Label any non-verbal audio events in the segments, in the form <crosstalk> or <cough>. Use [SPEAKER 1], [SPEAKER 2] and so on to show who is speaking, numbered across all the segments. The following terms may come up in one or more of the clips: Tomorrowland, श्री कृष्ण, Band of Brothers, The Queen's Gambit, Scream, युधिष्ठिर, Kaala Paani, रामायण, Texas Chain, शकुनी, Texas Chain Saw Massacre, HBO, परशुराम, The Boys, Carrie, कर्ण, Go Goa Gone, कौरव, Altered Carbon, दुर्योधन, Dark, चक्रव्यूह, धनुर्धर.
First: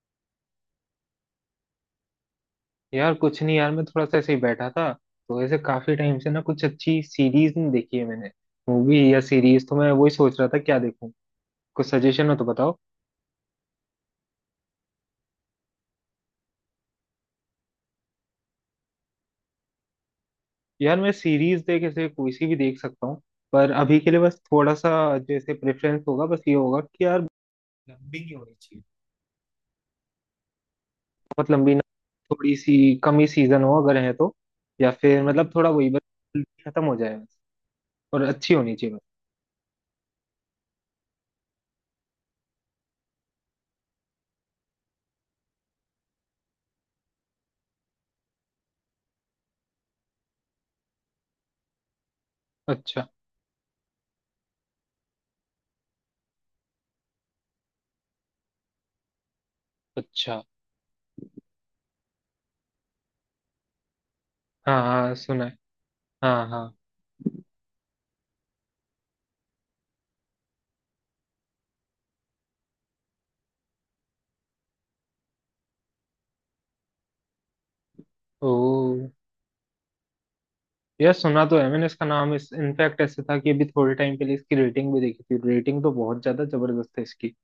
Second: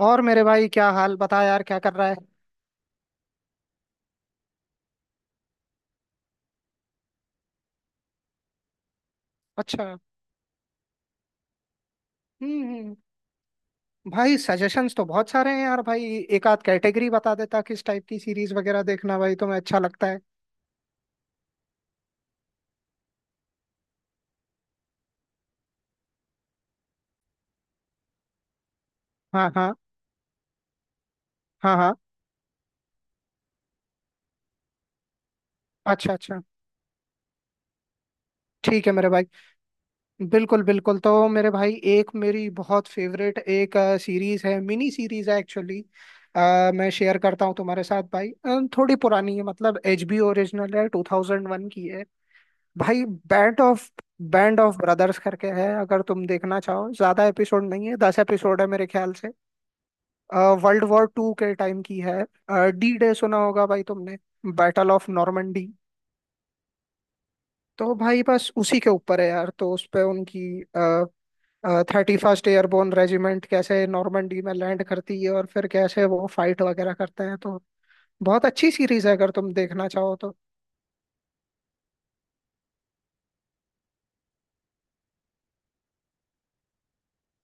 [SPEAKER 1] और मेरे भाई, क्या हाल बता यार? क्या कर रहा है?
[SPEAKER 2] यार कुछ नहीं यार, मैं थोड़ा सा ऐसे ही बैठा था। तो ऐसे काफी टाइम से ना कुछ अच्छी सीरीज नहीं देखी है मैंने। मूवी या सीरीज, तो मैं
[SPEAKER 1] अच्छा।
[SPEAKER 2] वही सोच रहा था क्या देखूं। कुछ सजेशन हो तो बताओ।
[SPEAKER 1] हम्म। भाई, सजेशंस तो बहुत सारे हैं यार भाई। एक आध कैटेगरी बता देता किस टाइप की सीरीज वगैरह देखना भाई तुम्हें अच्छा लगता है।
[SPEAKER 2] यार मैं सीरीज देख ऐसे कोई सी भी देख सकता हूँ। पर अभी के लिए बस थोड़ा सा, जैसे प्रेफरेंस होगा बस ये होगा कि यार, लंबी नहीं होनी चाहिए।
[SPEAKER 1] हाँ हाँ।
[SPEAKER 2] बहुत लंबी
[SPEAKER 1] हाँ
[SPEAKER 2] ना।
[SPEAKER 1] हाँ।
[SPEAKER 2] थोड़ी सी कम ही सीजन हो अगर है तो। या फिर मतलब थोड़ा वही बस,
[SPEAKER 1] अच्छा अच्छा।
[SPEAKER 2] जल्दी खत्म हो जाए बस। और अच्छी होनी
[SPEAKER 1] ठीक है
[SPEAKER 2] चाहिए बस।
[SPEAKER 1] मेरे भाई। बिल्कुल बिल्कुल। तो मेरे भाई, एक मेरी बहुत फेवरेट एक सीरीज है, मिनी सीरीज है एक्चुअली। मैं शेयर करता हूँ तुम्हारे साथ भाई। थोड़ी पुरानी है, मतलब एचबीओ ओरिजिनल है, 2001 की है। भाई
[SPEAKER 2] अच्छा
[SPEAKER 1] बैंड ऑफ ब्रदर्स करके है। अगर तुम देखना चाहो, ज्यादा एपिसोड नहीं है, 10 एपिसोड है मेरे ख्याल से।
[SPEAKER 2] अच्छा।
[SPEAKER 1] वर्ल्ड वॉर 2 के टाइम की है। D Day सुना होगा भाई तुमने,
[SPEAKER 2] हाँ
[SPEAKER 1] बैटल ऑफ
[SPEAKER 2] हाँ, सुना है।
[SPEAKER 1] नॉर्मंडी।
[SPEAKER 2] हाँ हाँ।
[SPEAKER 1] तो भाई बस उसी के ऊपर है यार। तो उस पे उनकी 31वीं एयरबोर्न रेजिमेंट कैसे नॉर्मंडी में लैंड करती है और फिर कैसे वो फाइट वगैरह करते हैं, तो बहुत
[SPEAKER 2] ओ।
[SPEAKER 1] अच्छी सीरीज है अगर तुम देखना चाहो तो।
[SPEAKER 2] यार सुना तो है मैंने इसका नाम, इस इनफैक्ट ऐसे था कि अभी थोड़े टाइम पहले इसकी रेटिंग भी देखी थी। रेटिंग तो बहुत ज्यादा जबरदस्त है इसकी।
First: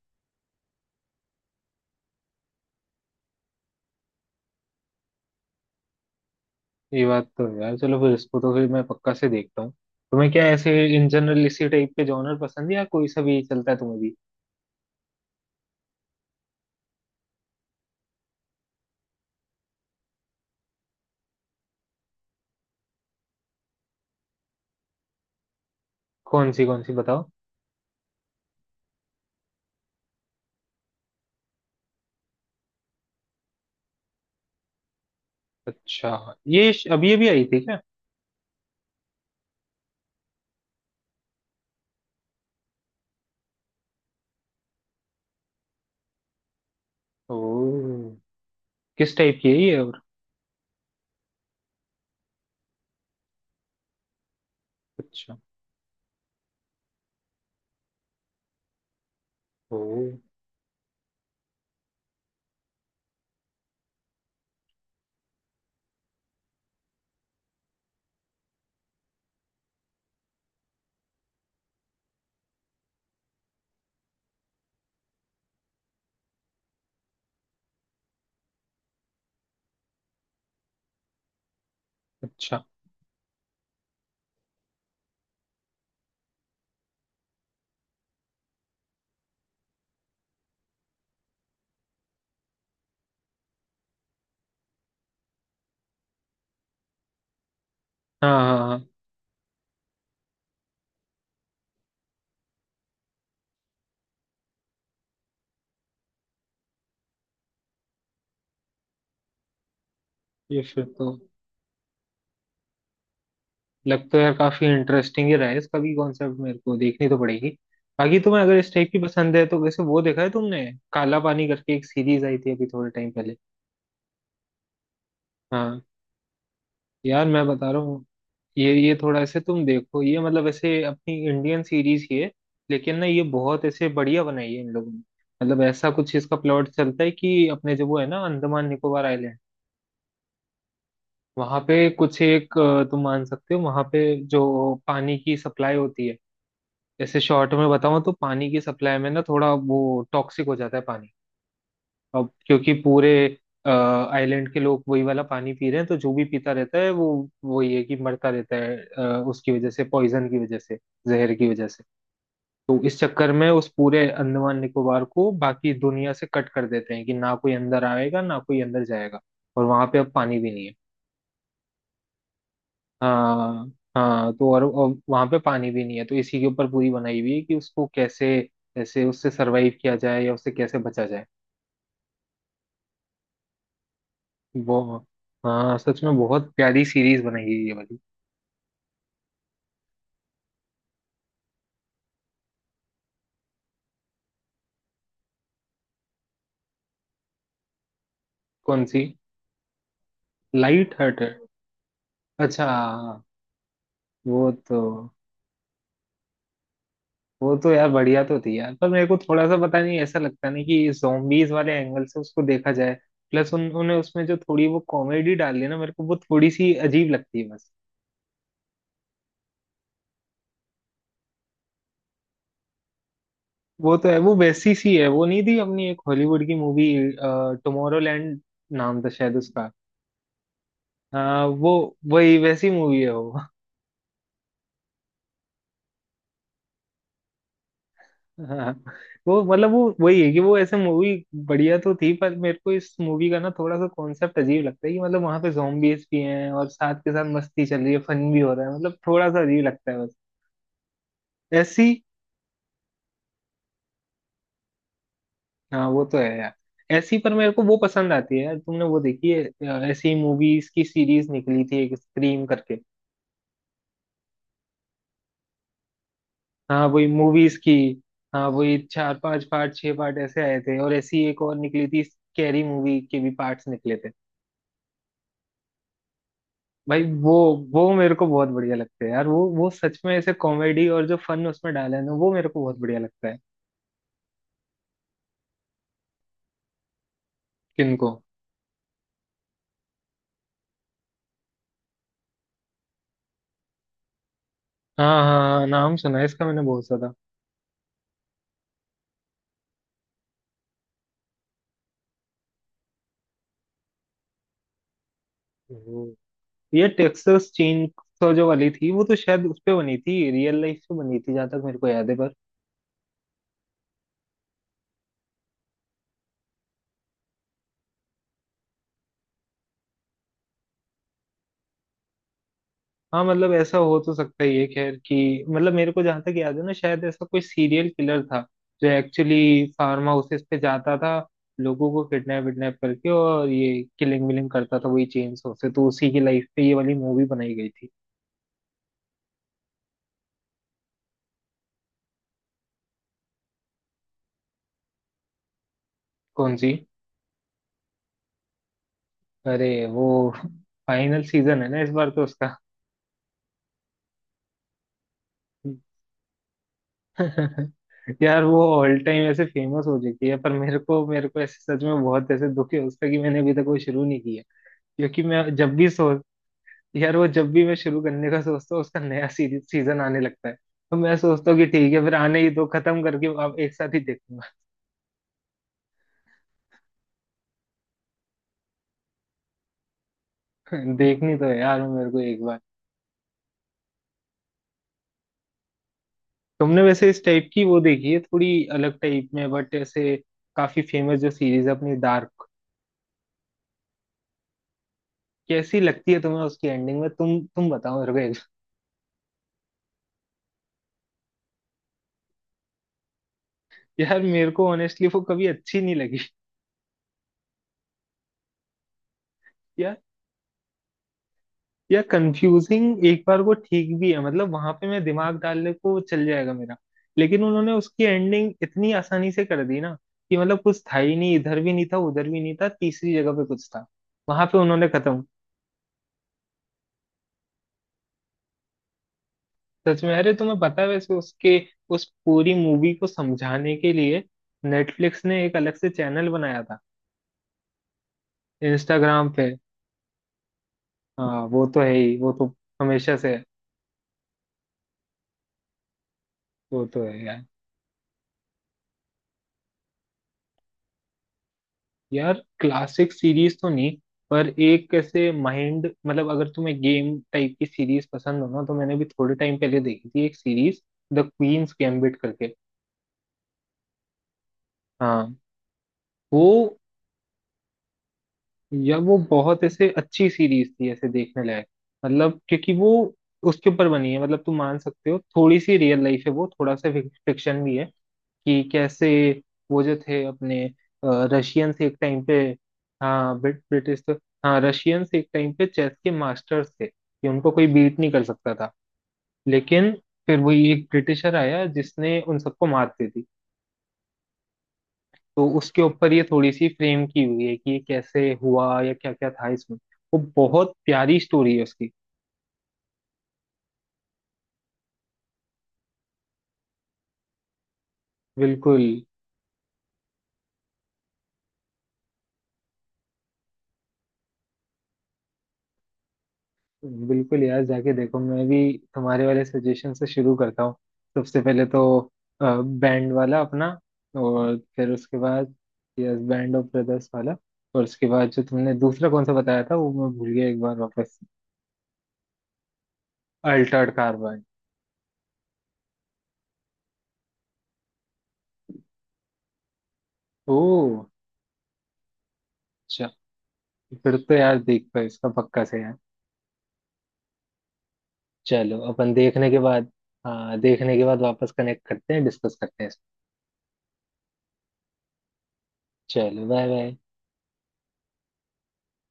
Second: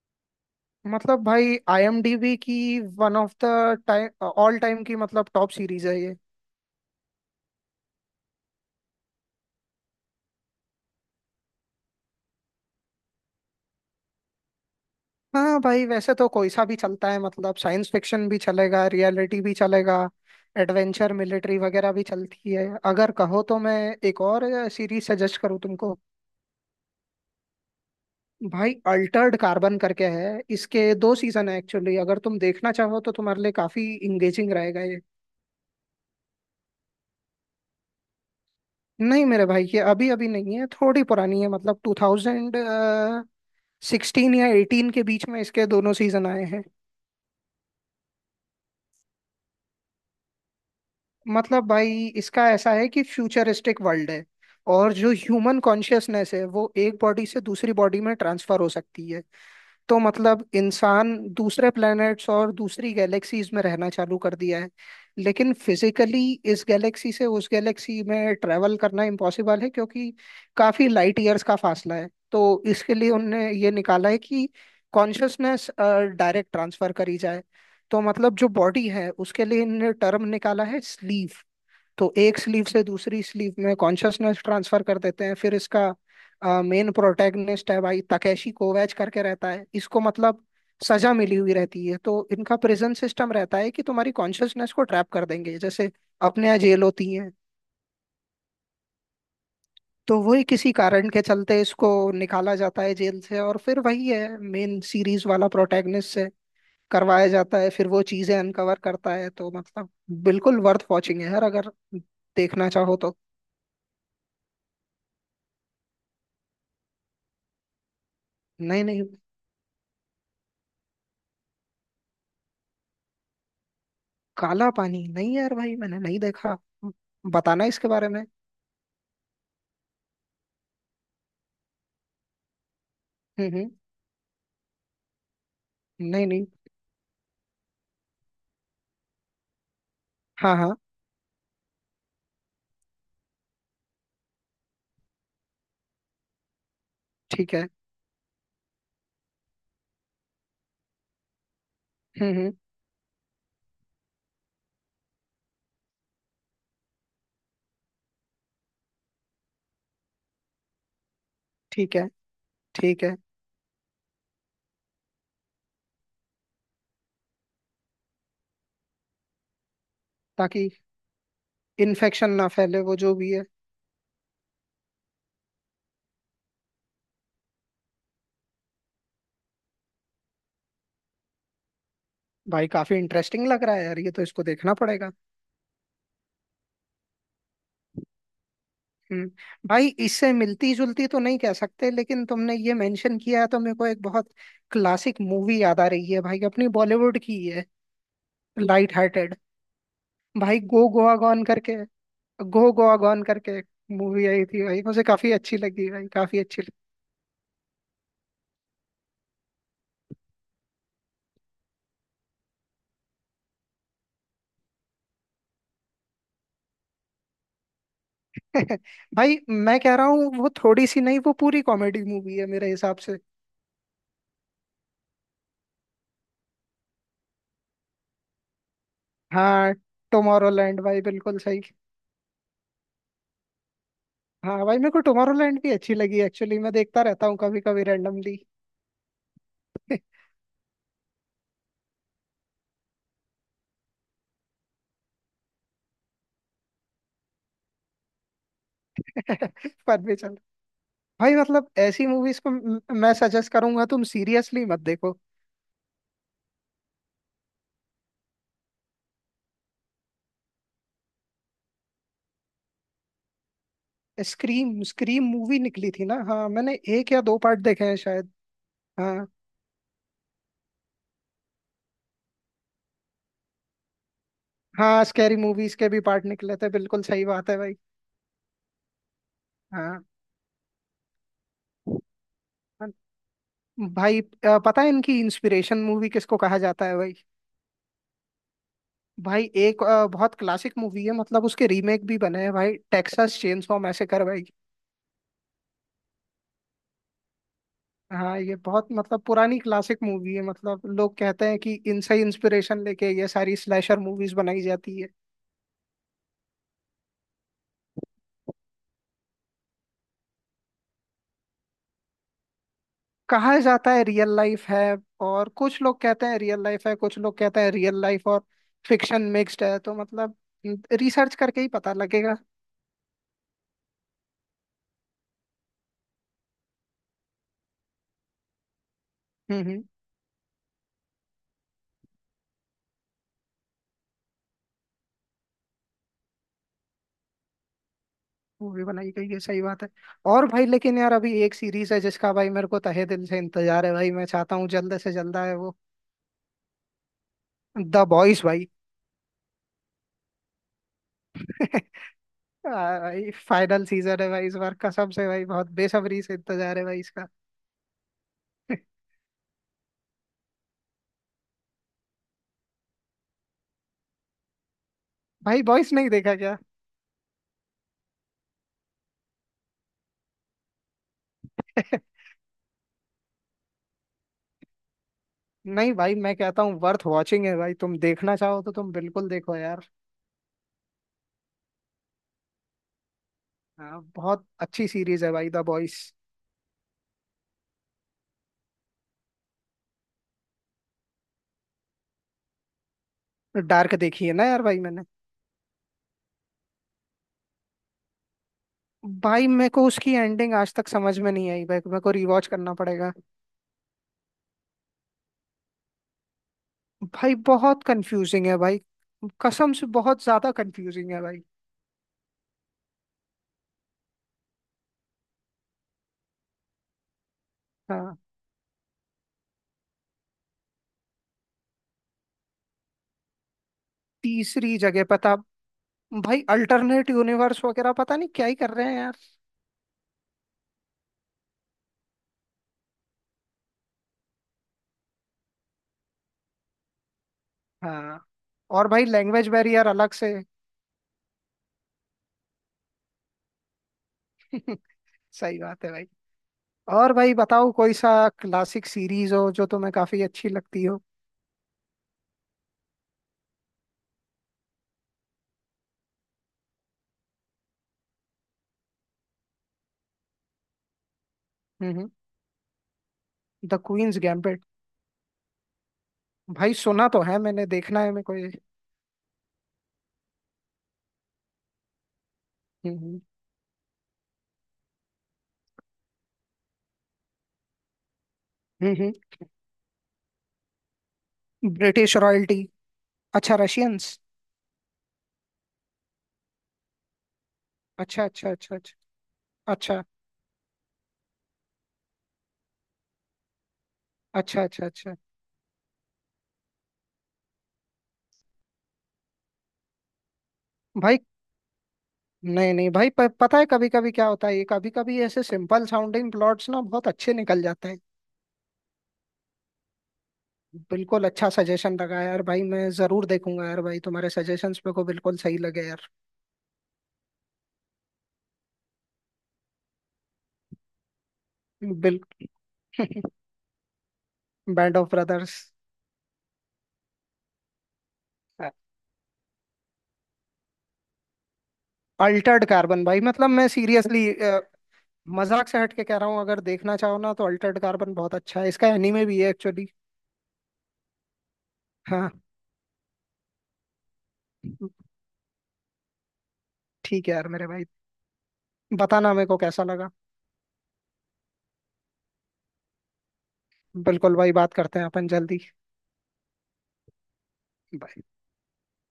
[SPEAKER 1] मतलब भाई IMDb की one of the time, all time की, मतलब टॉप सीरीज है ये।
[SPEAKER 2] ये बात तो है यार। चलो फिर इसको तो फिर मैं पक्का से देखता हूँ। तुम्हें क्या ऐसे इन जनरल इसी टाइप के जॉनर पसंद है, या कोई सा भी चलता है तुम्हें भी?
[SPEAKER 1] हाँ भाई वैसे तो कोई सा भी चलता है, मतलब साइंस फिक्शन भी चलेगा, रियलिटी भी चलेगा, एडवेंचर मिलिट्री वगैरह भी चलती है। अगर कहो तो मैं एक और सीरीज सजेस्ट करूँ तुमको?
[SPEAKER 2] कौन सी बताओ?
[SPEAKER 1] भाई अल्टर्ड कार्बन करके है, इसके दो सीजन है एक्चुअली। अगर तुम देखना चाहो तो तुम्हारे लिए काफी इंगेजिंग रहेगा ये।
[SPEAKER 2] अच्छा। ये अभी अभी आई थी क्या?
[SPEAKER 1] नहीं मेरे भाई, ये अभी अभी नहीं है, थोड़ी पुरानी है, मतलब 2016 या 18 के बीच में इसके दोनों सीजन आए हैं।
[SPEAKER 2] ओ। किस टाइप की है ये और?
[SPEAKER 1] मतलब भाई इसका ऐसा है कि फ्यूचरिस्टिक वर्ल्ड है, और जो
[SPEAKER 2] अच्छा।
[SPEAKER 1] ह्यूमन कॉन्शियसनेस है वो एक बॉडी से दूसरी बॉडी में ट्रांसफर हो सकती है।
[SPEAKER 2] ओ।
[SPEAKER 1] तो मतलब इंसान दूसरे प्लैनेट्स और दूसरी गैलेक्सीज में रहना चालू कर दिया है, लेकिन फिजिकली इस गैलेक्सी से उस गैलेक्सी में ट्रैवल करना इम्पॉसिबल है क्योंकि काफी लाइट ईयर्स का फासला है। तो इसके लिए उनने ये निकाला है कि कॉन्शसनेस डायरेक्ट ट्रांसफर करी जाए। तो मतलब जो बॉडी है उसके लिए इनने टर्म निकाला है, स्लीव। तो एक
[SPEAKER 2] अच्छा।
[SPEAKER 1] स्लीव से दूसरी स्लीव में कॉन्शसनेस ट्रांसफर कर देते हैं। फिर इसका मेन प्रोटैगनिस्ट है भाई तकेशी कोवैच करके। रहता है इसको, मतलब सजा मिली हुई रहती है, तो इनका प्रिजन सिस्टम रहता है कि तुम्हारी कॉन्शसनेस को ट्रैप कर देंगे, जैसे अपने यहाँ जेल होती है।
[SPEAKER 2] हाँ हाँ हाँ।
[SPEAKER 1] तो वही, किसी कारण के चलते इसको निकाला जाता है जेल से, और फिर वही है मेन सीरीज वाला, प्रोटैगनिस्ट से करवाया जाता है, फिर वो चीजें अनकवर करता है। तो मतलब बिल्कुल
[SPEAKER 2] ये फिर
[SPEAKER 1] वर्थ
[SPEAKER 2] तो।
[SPEAKER 1] वॉचिंग है यार, अगर देखना चाहो तो।
[SPEAKER 2] लग तो यार काफी इंटरेस्टिंग ही रहा है इसका भी कॉन्सेप्ट, मेरे को देखनी तो पड़ेगी। बाकी तुम्हें अगर इस
[SPEAKER 1] नहीं
[SPEAKER 2] टाइप की
[SPEAKER 1] नहीं।
[SPEAKER 2] पसंद है तो वैसे वो देखा है तुमने? काला पानी करके एक सीरीज आई थी अभी थोड़े टाइम पहले।
[SPEAKER 1] काला पानी नहीं यार भाई,
[SPEAKER 2] हाँ।
[SPEAKER 1] मैंने नहीं देखा।
[SPEAKER 2] यार मैं
[SPEAKER 1] बताना
[SPEAKER 2] बता रहा
[SPEAKER 1] इसके
[SPEAKER 2] हूँ।
[SPEAKER 1] बारे में।
[SPEAKER 2] ये थोड़ा ऐसे तुम देखो, ये मतलब ऐसे अपनी इंडियन सीरीज ही है। लेकिन ना ये बहुत
[SPEAKER 1] हम्म।
[SPEAKER 2] ऐसे बढ़िया बनाई है इन लोगों ने। मतलब ऐसा कुछ
[SPEAKER 1] नहीं
[SPEAKER 2] इसका
[SPEAKER 1] नहीं।
[SPEAKER 2] प्लॉट चलता है कि अपने जो वो है ना, अंडमान निकोबार आइलैंड।
[SPEAKER 1] हाँ हाँ।
[SPEAKER 2] वहां पे कुछ एक, तुम मान सकते हो वहां पे जो पानी की सप्लाई होती है। जैसे शॉर्ट
[SPEAKER 1] ठीक है।
[SPEAKER 2] में बताऊं तो पानी की सप्लाई में ना थोड़ा वो टॉक्सिक हो जाता है पानी। अब
[SPEAKER 1] हम्म।
[SPEAKER 2] क्योंकि पूरे आइलैंड के लोग वही वाला पानी पी रहे हैं तो जो भी पीता रहता है वो वही है कि मरता रहता है उसकी वजह से। पॉइजन की वजह से। जहर की वजह से।
[SPEAKER 1] ठीक है।
[SPEAKER 2] तो इस
[SPEAKER 1] ठीक है।
[SPEAKER 2] चक्कर में उस पूरे अंडमान निकोबार को बाकी दुनिया से कट कर देते हैं कि ना कोई अंदर आएगा ना कोई अंदर जाएगा। और वहां पे अब पानी भी नहीं
[SPEAKER 1] ताकि
[SPEAKER 2] है।
[SPEAKER 1] इन्फेक्शन ना फैले, वो जो भी है।
[SPEAKER 2] हाँ। हाँ तो और वहां पे पानी भी नहीं है तो इसी के ऊपर पूरी बनाई हुई है कि उसको कैसे ऐसे उससे सरवाइव किया जाए या उससे कैसे बचा जाए।
[SPEAKER 1] भाई काफी इंटरेस्टिंग लग रहा है यार ये तो, इसको देखना
[SPEAKER 2] वो।
[SPEAKER 1] पड़ेगा।
[SPEAKER 2] हाँ सच में बहुत प्यारी सीरीज बनाई है ये वाली।
[SPEAKER 1] हम्म। भाई इससे मिलती जुलती तो नहीं कह सकते, लेकिन तुमने ये मेंशन किया है तो मेरे को एक बहुत क्लासिक मूवी याद आ रही है भाई, अपनी बॉलीवुड की ही है,
[SPEAKER 2] कौन
[SPEAKER 1] लाइट
[SPEAKER 2] सी?
[SPEAKER 1] हार्टेड। भाई
[SPEAKER 2] लाइट हार्टेड। अच्छा।
[SPEAKER 1] गो गोआ गॉन करके मूवी आई
[SPEAKER 2] वो
[SPEAKER 1] थी
[SPEAKER 2] तो।
[SPEAKER 1] भाई, मुझे काफी अच्छी लगी भाई, काफी अच्छी
[SPEAKER 2] वो तो यार बढ़िया तो थी यार, पर मेरे को थोड़ा सा पता नहीं, ऐसा लगता नहीं कि जोम्बीज वाले एंगल से उसको देखा जाए। प्लस उन्होंने उसमें जो थोड़ी वो कॉमेडी डाली है ना, मेरे को वो थोड़ी सी अजीब लगती है बस।
[SPEAKER 1] लगी। <laughs> भाई मैं कह रहा हूँ, वो थोड़ी सी नहीं, वो पूरी कॉमेडी मूवी है मेरे हिसाब से।
[SPEAKER 2] वो तो है। वो वैसी सी है, वो नहीं थी अपनी एक हॉलीवुड की मूवी? टुमारोलैंड नाम था शायद उसका।
[SPEAKER 1] हाँ। टुमारोलैंड भाई, बिल्कुल
[SPEAKER 2] हाँ
[SPEAKER 1] सही।
[SPEAKER 2] वो। वही वैसी मूवी है वो।
[SPEAKER 1] हाँ भाई मेरे को टुमारोलैंड भी अच्छी लगी एक्चुअली, मैं देखता रहता हूँ कभी कभी रैंडमली।
[SPEAKER 2] <laughs> हाँ। वो मतलब वो
[SPEAKER 1] <laughs>
[SPEAKER 2] वही है कि वो ऐसे मूवी बढ़िया तो थी, पर मेरे को इस मूवी का ना थोड़ा सा कॉन्सेप्ट अजीब लगता है कि मतलब वहां पे जॉम्बीज भी हैं और साथ के साथ मस्ती चल रही है फन भी हो रहा है, मतलब थोड़ा सा अजीब लगता
[SPEAKER 1] पर
[SPEAKER 2] है बस।
[SPEAKER 1] भी चल। भाई मतलब
[SPEAKER 2] ऐसी।
[SPEAKER 1] ऐसी मूवीज को मैं सजेस्ट करूंगा तुम सीरियसली मत देखो।
[SPEAKER 2] हाँ वो तो है यार। ऐसी पर मेरे को वो पसंद आती है यार। तुमने वो देखी है ऐसी मूवीज की सीरीज निकली थी एक स्क्रीम करके?
[SPEAKER 1] स्क्रीम स्क्रीम मूवी निकली थी ना। हाँ मैंने
[SPEAKER 2] हाँ वही
[SPEAKER 1] एक या दो
[SPEAKER 2] मूवीज
[SPEAKER 1] पार्ट
[SPEAKER 2] की।
[SPEAKER 1] देखे हैं शायद।
[SPEAKER 2] हाँ वही चार
[SPEAKER 1] हाँ।
[SPEAKER 2] पांच पार्ट छह पार्ट ऐसे आए थे। और ऐसी एक और निकली थी, कैरी मूवी के भी पार्ट्स निकले थे।
[SPEAKER 1] हाँ, स्कैरी मूवीज के भी पार्ट निकले थे,
[SPEAKER 2] भाई
[SPEAKER 1] बिल्कुल सही
[SPEAKER 2] वो
[SPEAKER 1] बात है भाई।
[SPEAKER 2] वो मेरे को बहुत बढ़िया लगते हैं यार। वो सच
[SPEAKER 1] हाँ
[SPEAKER 2] में ऐसे कॉमेडी और जो फन उसमें डाला है ना, वो मेरे को बहुत बढ़िया लगता है।
[SPEAKER 1] भाई, पता है इनकी इंस्पिरेशन मूवी किसको कहा जाता है भाई?
[SPEAKER 2] किनको?
[SPEAKER 1] भाई एक बहुत क्लासिक मूवी है, मतलब उसके रीमेक भी बने हैं भाई, टेक्सास चेनसॉ मैसेकर भाई।
[SPEAKER 2] हाँ हाँ हाँ, नाम सुना है इसका मैंने बहुत ज्यादा।
[SPEAKER 1] हाँ ये बहुत, मतलब पुरानी क्लासिक मूवी है, मतलब लोग कहते हैं कि इनसे इंस्पिरेशन लेके ये सारी स्लैशर मूवीज बनाई जाती है।
[SPEAKER 2] हम्म। ये टेक्सास चेन जो वाली थी वो तो शायद उस पे बनी थी, रियल लाइफ पे बनी थी जहां तक मेरे को याद है पर।
[SPEAKER 1] कहा जाता है रियल लाइफ है। और कुछ लोग कहते हैं रियल लाइफ है, कुछ लोग कहते हैं रियल लाइफ और फिक्शन मिक्स्ड है। तो मतलब रिसर्च करके ही पता लगेगा।
[SPEAKER 2] हाँ, मतलब ऐसा हो तो सकता ही है खैर, कि मतलब मेरे को जहां तक याद है ना, शायद ऐसा कोई सीरियल किलर था जो एक्चुअली
[SPEAKER 1] हम्म।
[SPEAKER 2] फार्म हाउसेस पे जाता था। लोगों को किडनैप विडनैप करके और ये किलिंग विलिंग करता था वही चेन स्मोक से, तो उसी की लाइफ पे ये वाली मूवी बनाई गई थी।
[SPEAKER 1] वो भी बनाई गई है, सही बात है। और भाई, लेकिन यार अभी एक सीरीज है जिसका भाई मेरे को तहे दिल से इंतजार है, भाई मैं चाहता हूँ जल्द से जल्द आए वो।
[SPEAKER 2] कौन सी?
[SPEAKER 1] द बॉयज भाई।
[SPEAKER 2] अरे वो। फाइनल सीजन है ना
[SPEAKER 1] <laughs>
[SPEAKER 2] इस बार तो उसका।
[SPEAKER 1] भाई फाइनल सीजन है भाई इस बार, कसम से भाई, बहुत बेसब्री से इंतजार है भाई इसका।
[SPEAKER 2] <laughs> यार वो
[SPEAKER 1] <laughs>
[SPEAKER 2] ऑल टाइम ऐसे फेमस हो चुकी है, पर मेरे को ऐसे सच में बहुत ऐसे दुख है उसका कि मैंने अभी तक वो शुरू नहीं किया। क्योंकि मैं
[SPEAKER 1] भाई
[SPEAKER 2] जब भी
[SPEAKER 1] बॉयज नहीं
[SPEAKER 2] सोच।
[SPEAKER 1] देखा क्या?
[SPEAKER 2] यार वो जब भी मैं शुरू करने का सोचता हूँ उसका नया सीरीज सीजन आने लगता है। तो मैं सोचता हूँ कि ठीक है फिर
[SPEAKER 1] <laughs>
[SPEAKER 2] आने ही दो, खत्म करके आप एक साथ ही देखूंगा।
[SPEAKER 1] नहीं भाई मैं कहता हूँ वर्थ वॉचिंग है भाई, तुम देखना चाहो तो तुम बिल्कुल देखो यार।
[SPEAKER 2] <laughs> देखनी तो है यार वो मेरे को एक बार।
[SPEAKER 1] हाँ, बहुत अच्छी सीरीज है भाई द बॉयज।
[SPEAKER 2] तुमने वैसे इस टाइप की वो देखी है थोड़ी अलग टाइप में बट ऐसे काफी फेमस जो सीरीज है अपनी डार्क?
[SPEAKER 1] डार्क देखी है ना यार भाई मैंने।
[SPEAKER 2] कैसी लगती है तुम्हें उसकी एंडिंग में? तुम बताओ मेरे को एक।
[SPEAKER 1] भाई मेरे को उसकी एंडिंग आज तक समझ में नहीं आई भाई, मेरे को रिवॉच करना पड़ेगा।
[SPEAKER 2] <laughs> यार मेरे को ऑनेस्टली वो कभी अच्छी नहीं लगी।
[SPEAKER 1] भाई बहुत कंफ्यूजिंग है भाई, कसम
[SPEAKER 2] <laughs>
[SPEAKER 1] से
[SPEAKER 2] यार,
[SPEAKER 1] बहुत ज्यादा कंफ्यूजिंग है भाई।
[SPEAKER 2] या कंफ्यूजिंग एक बार वो ठीक भी है, मतलब वहां पे मैं दिमाग डालने को चल जाएगा मेरा। लेकिन उन्होंने उसकी
[SPEAKER 1] हाँ।
[SPEAKER 2] एंडिंग इतनी आसानी से कर दी ना, कि मतलब कुछ था ही नहीं। इधर भी नहीं था उधर भी नहीं था, तीसरी जगह पे कुछ था। वहां पे
[SPEAKER 1] तीसरी
[SPEAKER 2] उन्होंने
[SPEAKER 1] जगह
[SPEAKER 2] खत्म।
[SPEAKER 1] पता। भाई अल्टरनेट यूनिवर्स वगैरह पता नहीं क्या ही कर रहे हैं यार।
[SPEAKER 2] सच में, अरे तुम्हें पता है वैसे उसके उस पूरी मूवी को समझाने के लिए नेटफ्लिक्स ने एक अलग से चैनल बनाया था
[SPEAKER 1] हाँ। और भाई
[SPEAKER 2] इंस्टाग्राम
[SPEAKER 1] लैंग्वेज
[SPEAKER 2] पे।
[SPEAKER 1] बैरियर अलग से।
[SPEAKER 2] हाँ वो तो है ही। वो तो हमेशा से है।
[SPEAKER 1] <laughs> सही बात है भाई।
[SPEAKER 2] वो तो
[SPEAKER 1] और
[SPEAKER 2] है
[SPEAKER 1] भाई
[SPEAKER 2] यार।
[SPEAKER 1] बताओ, कोई सा क्लासिक सीरीज हो जो तुम्हें काफी अच्छी लगती हो?
[SPEAKER 2] यार क्लासिक सीरीज तो नहीं, पर एक कैसे माइंड, मतलब अगर तुम्हें गेम टाइप की सीरीज पसंद हो ना, तो मैंने भी थोड़े टाइम पहले देखी थी एक series. The queen's
[SPEAKER 1] hmm.
[SPEAKER 2] Gambit करके।
[SPEAKER 1] The queen's gambit?
[SPEAKER 2] हाँ। वो।
[SPEAKER 1] भाई सुना तो है मैंने, देखना है मैं कोई।
[SPEAKER 2] या वो बहुत ऐसे अच्छी सीरीज थी ऐसे देखने लायक। मतलब क्योंकि वो
[SPEAKER 1] हम्म
[SPEAKER 2] उसके ऊपर बनी है, मतलब तुम मान सकते हो थोड़ी सी रियल लाइफ है वो थोड़ा सा फिक्शन भी है, कि कैसे
[SPEAKER 1] हम्म।
[SPEAKER 2] वो जो थे अपने रशियंस एक
[SPEAKER 1] ब्रिटिश
[SPEAKER 2] टाइम पे।
[SPEAKER 1] रॉयल्टी?
[SPEAKER 2] हाँ
[SPEAKER 1] अच्छा,
[SPEAKER 2] ब्रिटिश तो।
[SPEAKER 1] रशियंस।
[SPEAKER 2] हाँ रशियंस एक टाइम पे चेस के मास्टर्स थे कि उनको कोई बीट नहीं कर
[SPEAKER 1] अच्छा अच्छा
[SPEAKER 2] सकता था।
[SPEAKER 1] अच्छा अच्छा।
[SPEAKER 2] लेकिन
[SPEAKER 1] अच्छा
[SPEAKER 2] फिर वही एक ब्रिटिशर आया जिसने उन सबको मात दी थी।
[SPEAKER 1] अच्छा अच्छा अच्छा।
[SPEAKER 2] तो उसके ऊपर ये थोड़ी सी फ्रेम की हुई है कि ये कैसे हुआ या क्या क्या था इसमें। वो बहुत प्यारी
[SPEAKER 1] भाई
[SPEAKER 2] स्टोरी है उसकी।
[SPEAKER 1] नहीं नहीं भाई, पता है कभी कभी क्या होता है ये, कभी कभी ऐसे सिंपल साउंडिंग प्लॉट्स ना बहुत अच्छे निकल जाते हैं।
[SPEAKER 2] बिल्कुल।
[SPEAKER 1] बिल्कुल। अच्छा सजेशन लगा यार भाई, मैं जरूर देखूंगा यार भाई, तुम्हारे सजेशंस मेरे को बिल्कुल सही लगे यार।
[SPEAKER 2] बिल्कुल यार जाके देखो, मैं भी तुम्हारे वाले सजेशन से शुरू करता हूँ। सबसे पहले तो बैंड
[SPEAKER 1] बिल्कुल।
[SPEAKER 2] वाला अपना। और
[SPEAKER 1] <laughs>
[SPEAKER 2] फिर
[SPEAKER 1] बैंड ऑफ
[SPEAKER 2] उसके बाद।
[SPEAKER 1] Brothers.
[SPEAKER 2] Yes, band of brothers वाला। और उसके बाद जो तुमने दूसरा कौन सा बताया था वो मैं भूल गया, एक बार वापस।
[SPEAKER 1] अल्टर्ड कार्बन भाई, मतलब मैं
[SPEAKER 2] अल्टर्ड
[SPEAKER 1] सीरियसली
[SPEAKER 2] कार्बन।
[SPEAKER 1] मजाक से हट के कह रहा हूँ, अगर देखना चाहो ना तो अल्टर्ड कार्बन बहुत अच्छा है, इसका एनीमे भी है एक्चुअली।
[SPEAKER 2] ओ।
[SPEAKER 1] हाँ।
[SPEAKER 2] अच्छा। फिर तो यार देखता है इसका पक्का से यार।
[SPEAKER 1] ठीक है यार मेरे भाई।
[SPEAKER 2] चलो अपन
[SPEAKER 1] बताना मेरे
[SPEAKER 2] देखने
[SPEAKER 1] को
[SPEAKER 2] के
[SPEAKER 1] कैसा
[SPEAKER 2] बाद।
[SPEAKER 1] लगा।
[SPEAKER 2] हाँ देखने के बाद वापस कनेक्ट करते हैं, डिस्कस करते हैं इसको।
[SPEAKER 1] बिल्कुल भाई, बात करते हैं अपन जल्दी।
[SPEAKER 2] चलो बाय बाय।
[SPEAKER 1] Bye.